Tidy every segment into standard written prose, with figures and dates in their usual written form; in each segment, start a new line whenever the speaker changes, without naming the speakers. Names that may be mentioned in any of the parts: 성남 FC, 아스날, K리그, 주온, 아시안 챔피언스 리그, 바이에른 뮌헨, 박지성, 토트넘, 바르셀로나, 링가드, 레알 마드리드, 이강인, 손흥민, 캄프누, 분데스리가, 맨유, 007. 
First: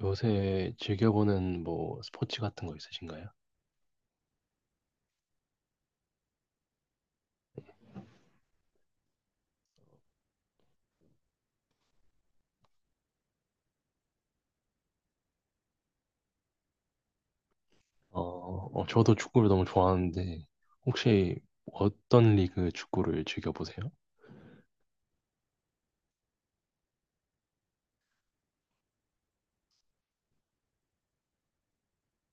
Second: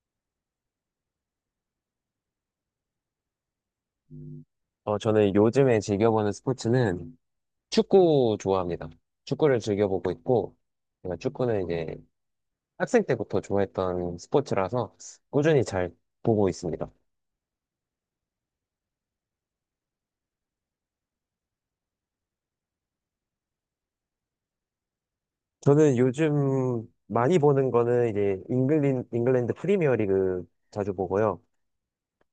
요새 즐겨보는 뭐 스포츠 같은 거 있으신가요?
음. 저는 요즘에 즐겨보는 스포츠는 축구 좋아합니다. 축구를 즐겨보고 있고, 제가 축구는 이제 학생 때부터 좋아했던 스포츠라서 꾸준히 잘 보고 있습니다.
어, 어, 저도 축구를 너무 좋아하는데 혹시 어떤 리그 축구를 즐겨보세요?
저는 요즘 많이 보는 거는 이제 잉글랜드 프리미어 리그 자주 보고요.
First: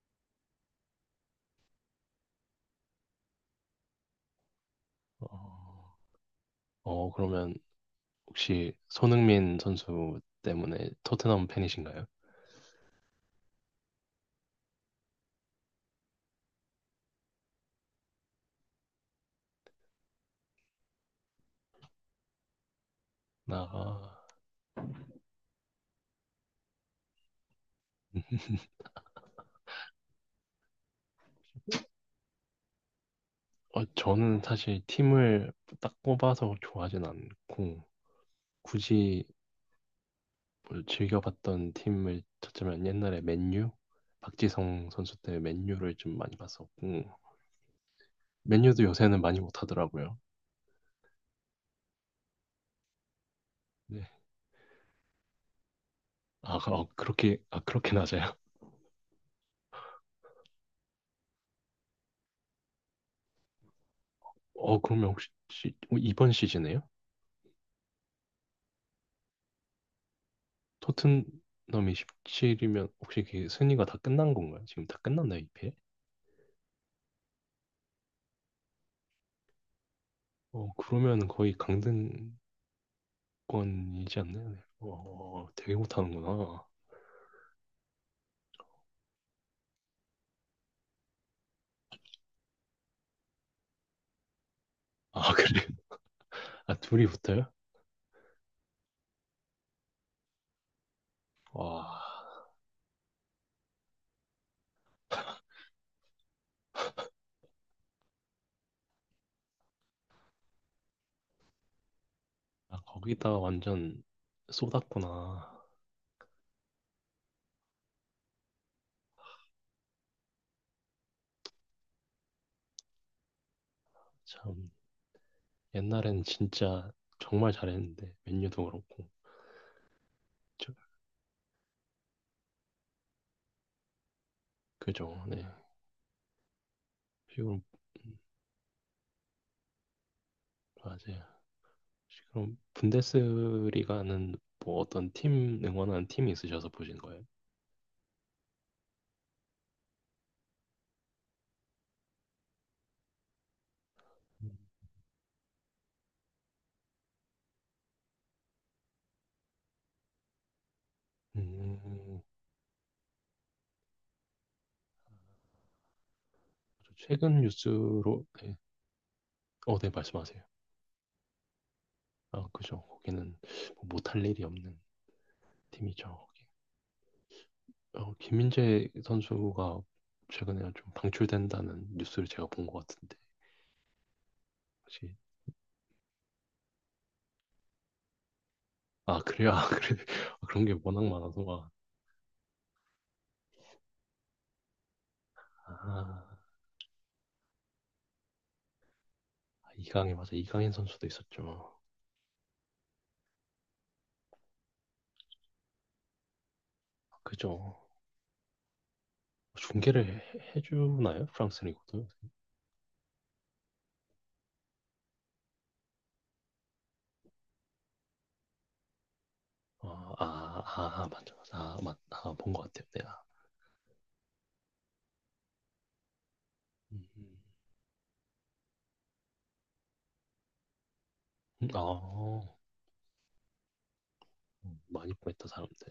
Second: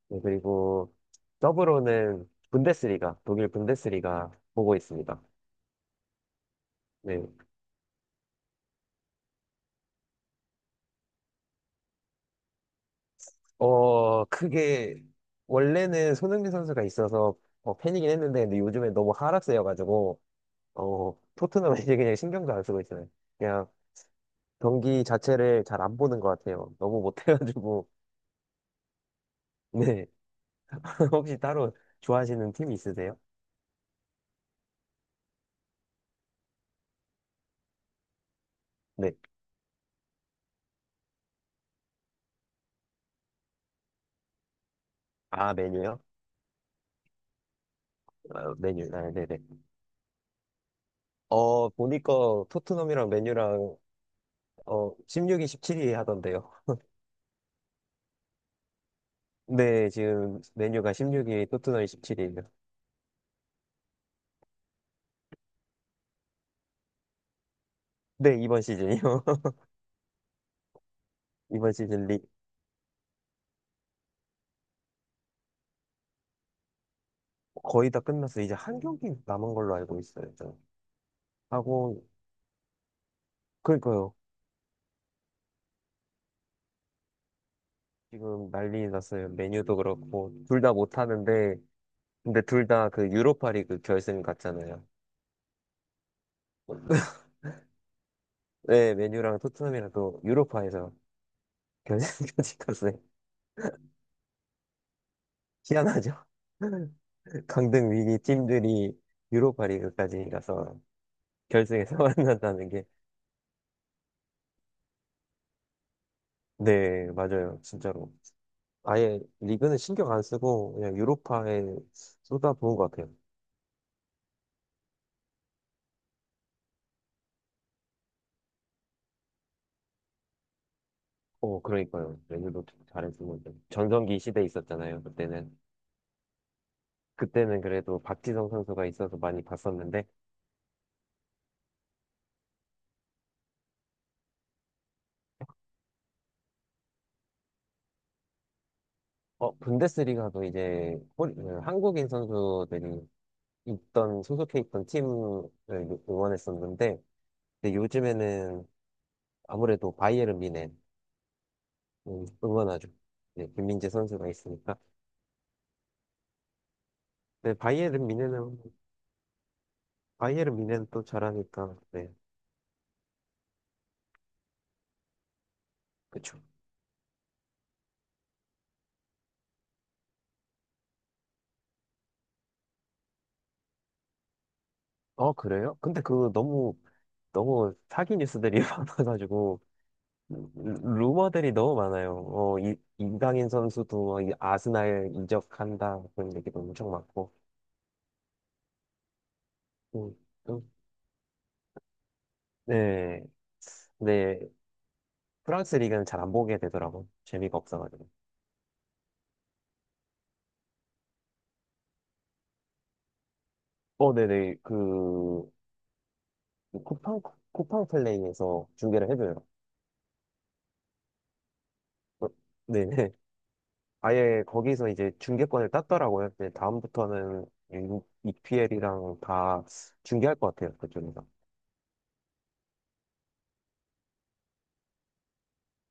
네, 그리고 더불어는 분데스리가, 독일 분데스리가 보고 있습니다.
어, 어,
네,
그러면 혹시 손흥민 선수 때문에 토트넘 팬이신가요?
그게 원래는 손흥민 선수가 있어서 팬이긴 했는데 근데 요즘에 너무 하락세여가지고 토트넘 이제 그냥 신경도 안 쓰고 있어요. 그냥
나,
경기 자체를 잘 안 보는 것 같아요. 너무 못해가지고 네. 혹시 따로 좋아하시는 팀 있으세요?
어, 저는 사실 팀을 딱 뽑아서 좋아하진 않고
네.
굳이 뭐 즐겨봤던 팀을 찾자면 옛날에 맨유? 박지성 선수 때
아,
맨유를
메뉴요?
좀 많이 봤었고.
아,
맨유도
메뉴. 아,
요새는
네네.
많이 못하더라고요.
보니까 토트넘이랑 메뉴랑
네.
16위, 17위 하던데요.
아, 어, 아, 그렇게 낮아요?
네, 지금 메뉴가 16위, 토트넘이 17위예요.
어, 그러면 혹시, 어, 이번 시즌에요?
네, 이번 시즌이요. 이번
토트넘이
시즌 리,
17이면 혹시 그 순위가 다 끝난 건가요? 지금 다 끝났나요, 이 패?
거의 다 끝났어요. 이제 한 경기 남은 걸로 알고 있어요.
어, 그러면 거의
하고
강등권이지
그러니까요.
않나요? 네. 어, 되게 못하는구나.
지금 난리 났어요. 메뉴도 그렇고 둘 다 못하는데 근데 둘 다 그 유로파리그 결승 갔잖아요.
아, 그래요? 아, 둘이 붙어요?
네, 메뉴랑 토트넘이랑 또 유로파에서
와,
결승까지 갔어요. 희한하죠? 강등 위기 팀들이 유로파리그까지 가서 결승에서 만난다는
아,
게.
거기다가 완전 쏟았구나.
네, 맞아요. 진짜로. 아예 리그는 신경 안 쓰고 그냥 유로파에 쏟아부은 것 같아요.
참, 옛날엔 진짜 정말 잘했는데, 맨유도 그렇고. 저-
오, 그러니까요. 레드도 잘했으면 전성기 시대에 있었잖아요.
그죠, 네.
그때는
지금
그때는 그래도 박지성 선수가 있어서 많이 봤었는데
맞아요. 그럼 분데스리가는 뭐 어떤 팀 응원하는 팀이 있으셔서 보신 거예요?
분데스리가도 이제 한국인 선수들이 있던 소속해 있던 팀을 응원했었는데 근데 요즘에는 아무래도 바이에른 뮌헨
음,
응원하죠. 네, 김민재 선수가 있으니까.
저 최근
네,
뉴스로, 네. 어, 네, 말씀하세요.
바이에른 뮌헨 또 잘하니까 네,
아, 그죠. 거기는 뭐 못할 일이 없는 팀이죠.
그렇죠.
거기. 어, 김민재 선수가 최근에 좀 방출된다는 뉴스를 제가 본 것 같은데 혹시.
그래요? 근데 그 너무 너무 사기 뉴스들이
아, 그래요?
많아가지고.
아, 그래. 그런 게 워낙 많아서.
루머들이 너무 많아요. 이강인 선수도 이 아스날 이적한다
아,
그런 얘기도 엄청 많고.
아,
음,
이강인 맞아, 이강인
음,
선수도 있었죠.
네, 네. 프랑스 리그는 잘 안 보게 되더라고. 재미가
그죠.
없어가지고.
중계를 해주나요? 프랑스 리그도?
네네 그 쿠팡 쿠팡 플레이에서 중계를 해줘요.
아, 아, 아, 맞죠. 아,
어,
아, 본 것 같아요,
네네.
내가.
아예 거기서 이제 중계권을 땄더라고요. 이제
음,
다음부터는 EPL이랑 다 중계할 것 같아요. 그쪽에서.
아, 많이 보냈다, 사람들.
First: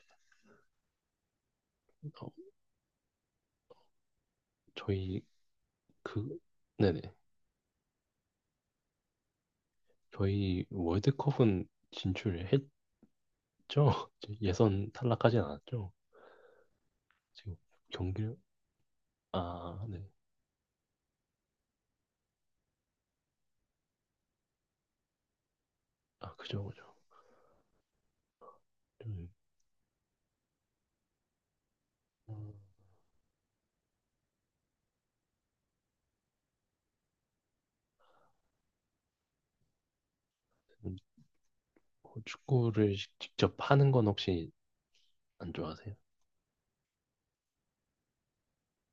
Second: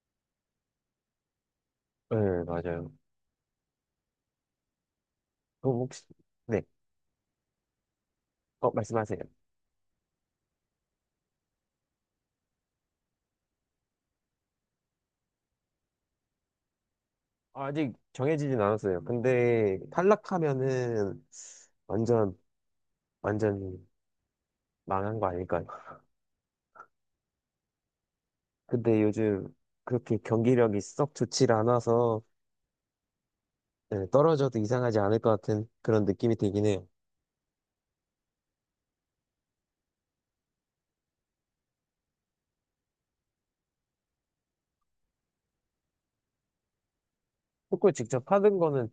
네,
어,
맞아요.
저희,
그럼 혹시.
그,
네,
네네.
말씀하세요.
저희 월드컵은 진출을 했죠? 이제 예선 탈락하진 않았죠? 지금
아직
경기를,
정해지진 않았어요. 근데
아, 네.
탈락하면은 완전 완전 망한 거 아닐까요?
아, 그죠, 그죠.
근데
음,
요즘 그렇게 경기력이 썩 좋질 않아서
아,
네, 떨어져도 이상하지 않을 것 같은 그런 느낌이 들긴 해요.
음, 뭐 축구를 직접 하는 건 혹시 안 좋아하세요?
축구 직접 하는 거는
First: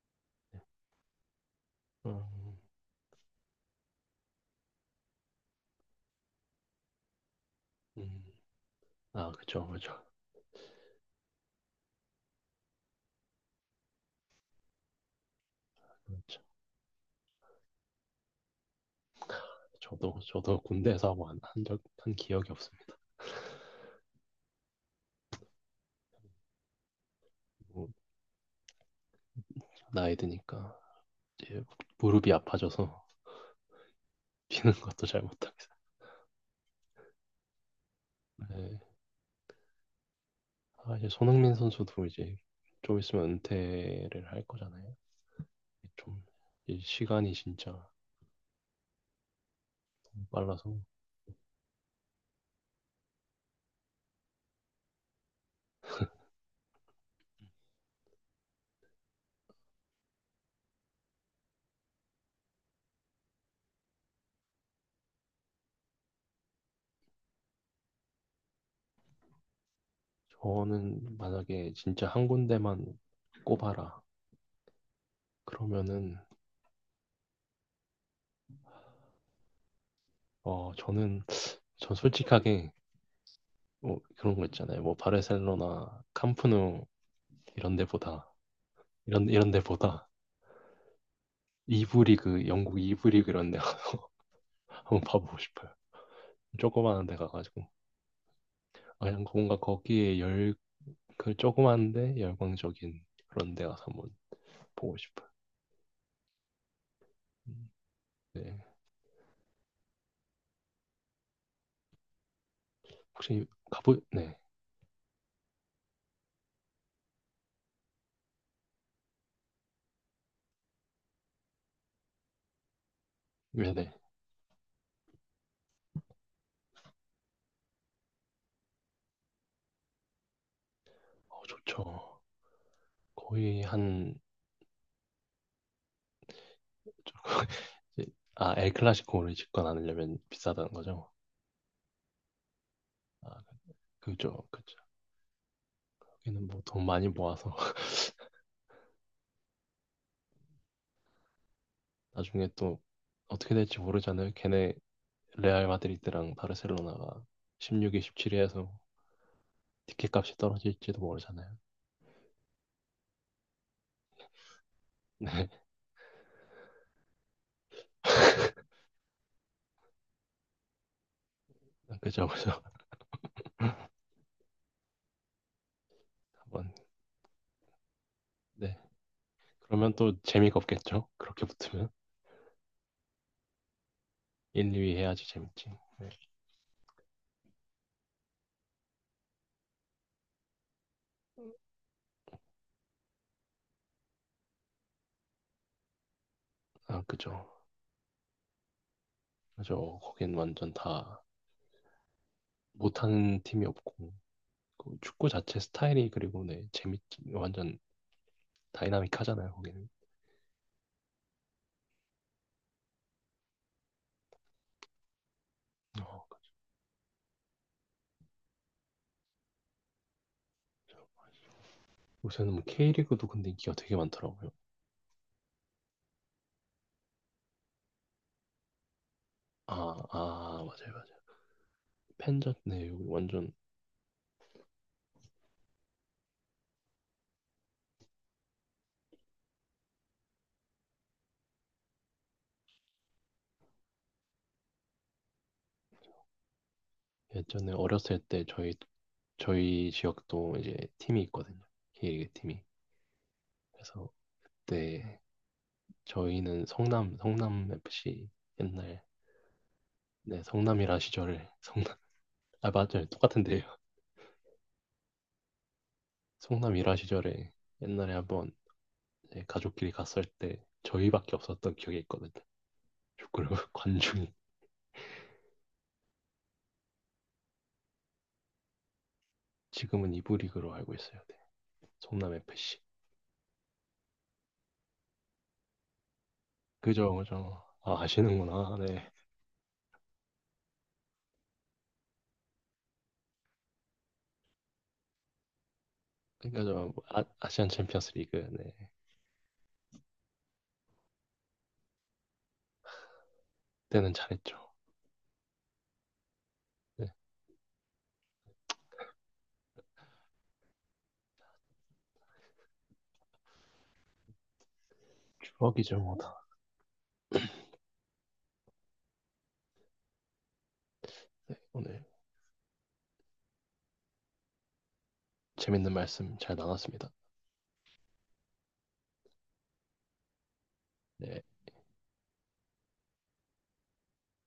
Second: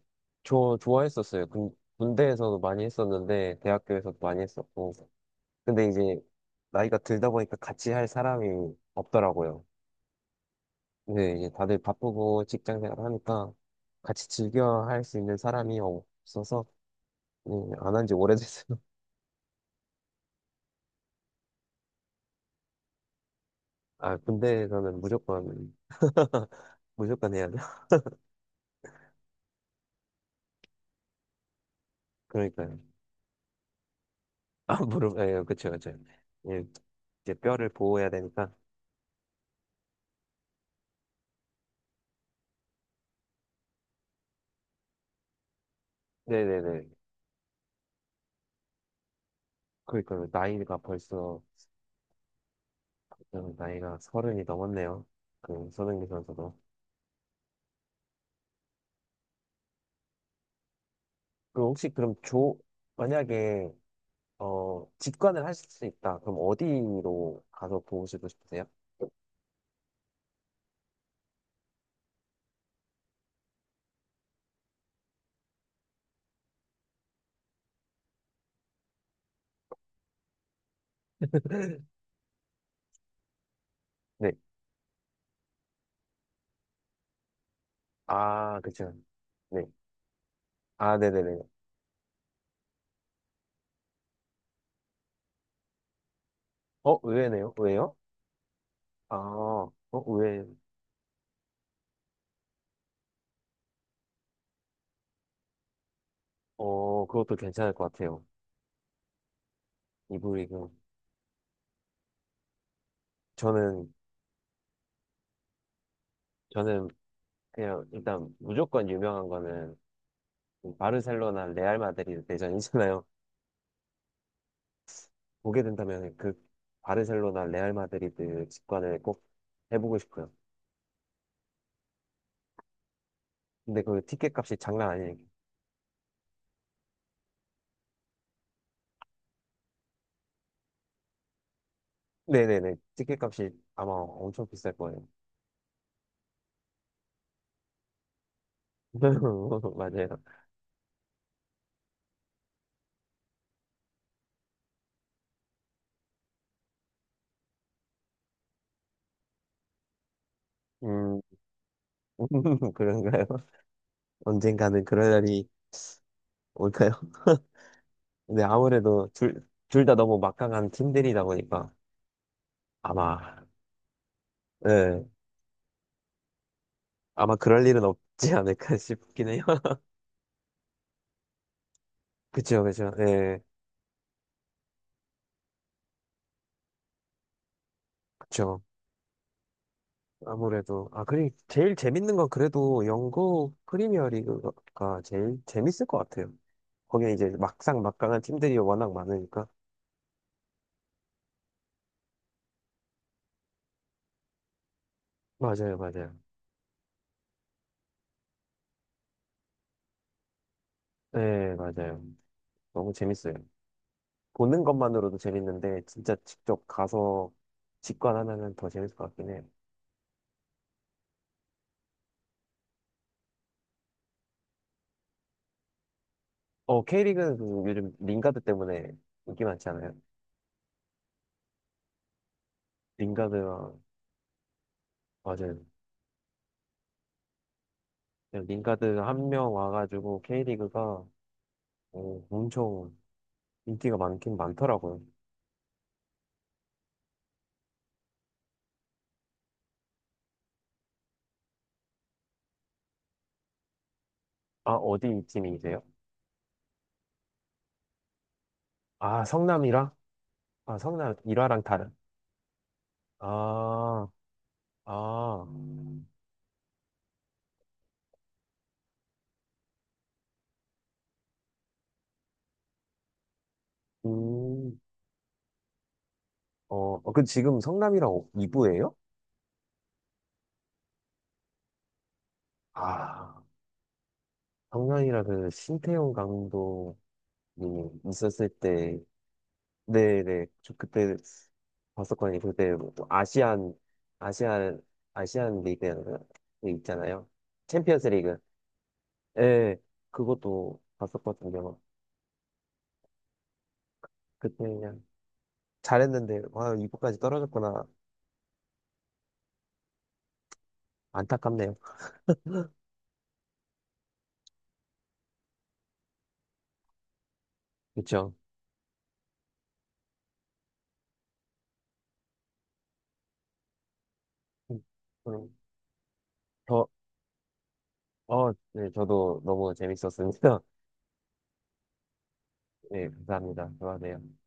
네.
좋아했었어요.
음,
군대에서도 많이 했었는데 대학교에서도 많이 했었고. 근데 이제 나이가 들다 보니까 같이 할
음,
사람이
아,
없더라고요.
그죠, 그죠.
근데 이제 다들 바쁘고 직장 생활 하니까 같이 즐겨 할 수 있는 사람이 없어서 네, 안한 지 오래됐어요.
저도 군대에서 뭐한 한적 한 기억이 없습니다.
아, 군대에서는 무조건 무조건 해야 돼.
뭐, 나이 드니까 이제 무릎이
그러니까요.
아파져서 뛰는
아,
것도
무릎,
잘
예, 그쵸,
못하겠어요.
그쵸. 예, 이제 뼈를 보호해야 되니까.
네. 아, 이제 손흥민 선수도 이제 좀 있으면 은퇴를 할 거잖아요. 좀이
네네네.
시간이 진짜 너무
그러니까
빨라서.
나이가 서른이 넘었네요. 그 손흥민 선수도. 그럼 혹시 그럼 조 만약에 직관을 하실 수 있다. 그럼 어디로 가서 보시고 싶으세요?
저는 만약에 진짜 한 군데만 꼽아라 그러면은, 어, 저는 전 솔직하게, 뭐
네.
그런 거 있잖아요. 뭐 바르셀로나, 캄프누 이런 데보다
아, 그쵸.
이런
네.
데보다
아, 네네네.
이부 리그, 영국 이부 리그 이런 데 한번 봐보고 싶어요. 조그마한 데
의외네요.
가가지고.
왜요?
아,
아,
그냥 뭔가 거기에
의외.
그 조그만데 열광적인 그런 데 가서 한번 보고 싶어요.
그것도
음,
괜찮을 것 같아요.
네.
이브리그.
혹시
저는,
네.
저는 그냥 일단 무조건 유명한 거는 바르셀로나, 레알 마드리드 대전이잖아요.
네네.
보게 된다면 그 바르셀로나, 레알 마드리드 직관을 꼭 해보고 싶어요.
어, 좋죠. 거의
근데 그
한.
티켓 값이 장난 아니에요.
아, 엘클라시코를 집권하려면 비싸다는 거죠.
네네네. 티켓
아,
값이 아마
그죠,
엄청 비쌀
그죠.
거예요.
여기는 뭐 돈 많이 모아서
맞아요.
나중에 또 어떻게 될지 모르잖아요. 걔네 레알 마드리드랑 바르셀로나가 16위, 17위 해서 티켓값이 떨어질지도
음,
모르잖아요.
그런가요? 언젠가는 그럴
네.
날이 올까요? 근데 아무래도 둘 다 너무 막강한 팀들이다 보니까
그죠, 그죠.
아마, 예,
한번.
아마 그럴 일은 없지
네.
않을까 싶긴 해요.
그러면 또 재미가 없겠죠? 그렇게 붙으면.
그쵸, 그쵸, 예,
1, 2위 해야지 재밌지. 네.
그쵸. 아무래도, 제일 재밌는 건 그래도 영국 프리미어 리그가 제일 재밌을 것 같아요.
아,
거기에 이제
그죠.
막상 막강한 팀들이 워낙 많으니까.
그죠. 거긴 완전 다 못하는 팀이 없고. 그 축구 자체
맞아요,
스타일이,
맞아요.
그리고 네, 재밌지. 완전 다이나믹하잖아요, 거기는.
예, 맞아요. 너무 재밌어요. 보는 것만으로도 재밌는데 진짜
어,
직접 가서 직관하면은 더 재밌을 것 같긴 해.
요새는 뭐 K리그도 근데 인기가 되게 많더라고요.
K리그는 그 요즘 링가드 때문에 인기 많지
아,
않아요?
아, 맞아요, 맞아요. 팬전, 네, 여기 완전.
링가드랑 맞아요. 그냥 링가드 한 명 와가지고 K리그가 엄청 인기가 많긴 많더라고요.
예전에 어렸을 때 저희 지역도 이제 팀이 있거든요. K리그 팀이. 그래서,
아,
네,
어디 팀이세요?
저희는 성남 FC. 옛날,
아, 성남이랑?
네,
아,
성남 일화
성남
시절에
일화랑 다른.
성남. 아, 맞아요, 똑같은데요.
아, 아,
성남 일화 시절에 옛날에 한번 이제 가족끼리 갔을 때 저희밖에 없었던 기억이 있거든요. 축구를 관중이.
음, 어, 그 지금 성남이랑 2부예요?
지금은 이부 리그로 알고 있어요. 네. 성남 FC.
아. 작년이라 그 신태용 감독이
그죠, 그죠. 아,
있었을
아시는구나.
때,
네.
네네, 저 그때 봤었거든요. 그때 뭐 아시안, 아시안 리그
그러니까 저, 아,
있잖아요.
아시안
챔피언스
챔피언스 리그.
리그.
네.
예, 그것도 봤었거든요.
때는 잘했죠.
그때 그냥 잘했는데, 와, 이부
네,
까지 떨어졌구나. 안타깝네요.
추억이죠 뭐다.
그쵸?
네, 오늘
죠 그럼
재밌는 말씀 잘
더,
나눴습니다.
네, 저도 너무 재밌었습니다.
네.
네, 감사합니다. 좋아하네요.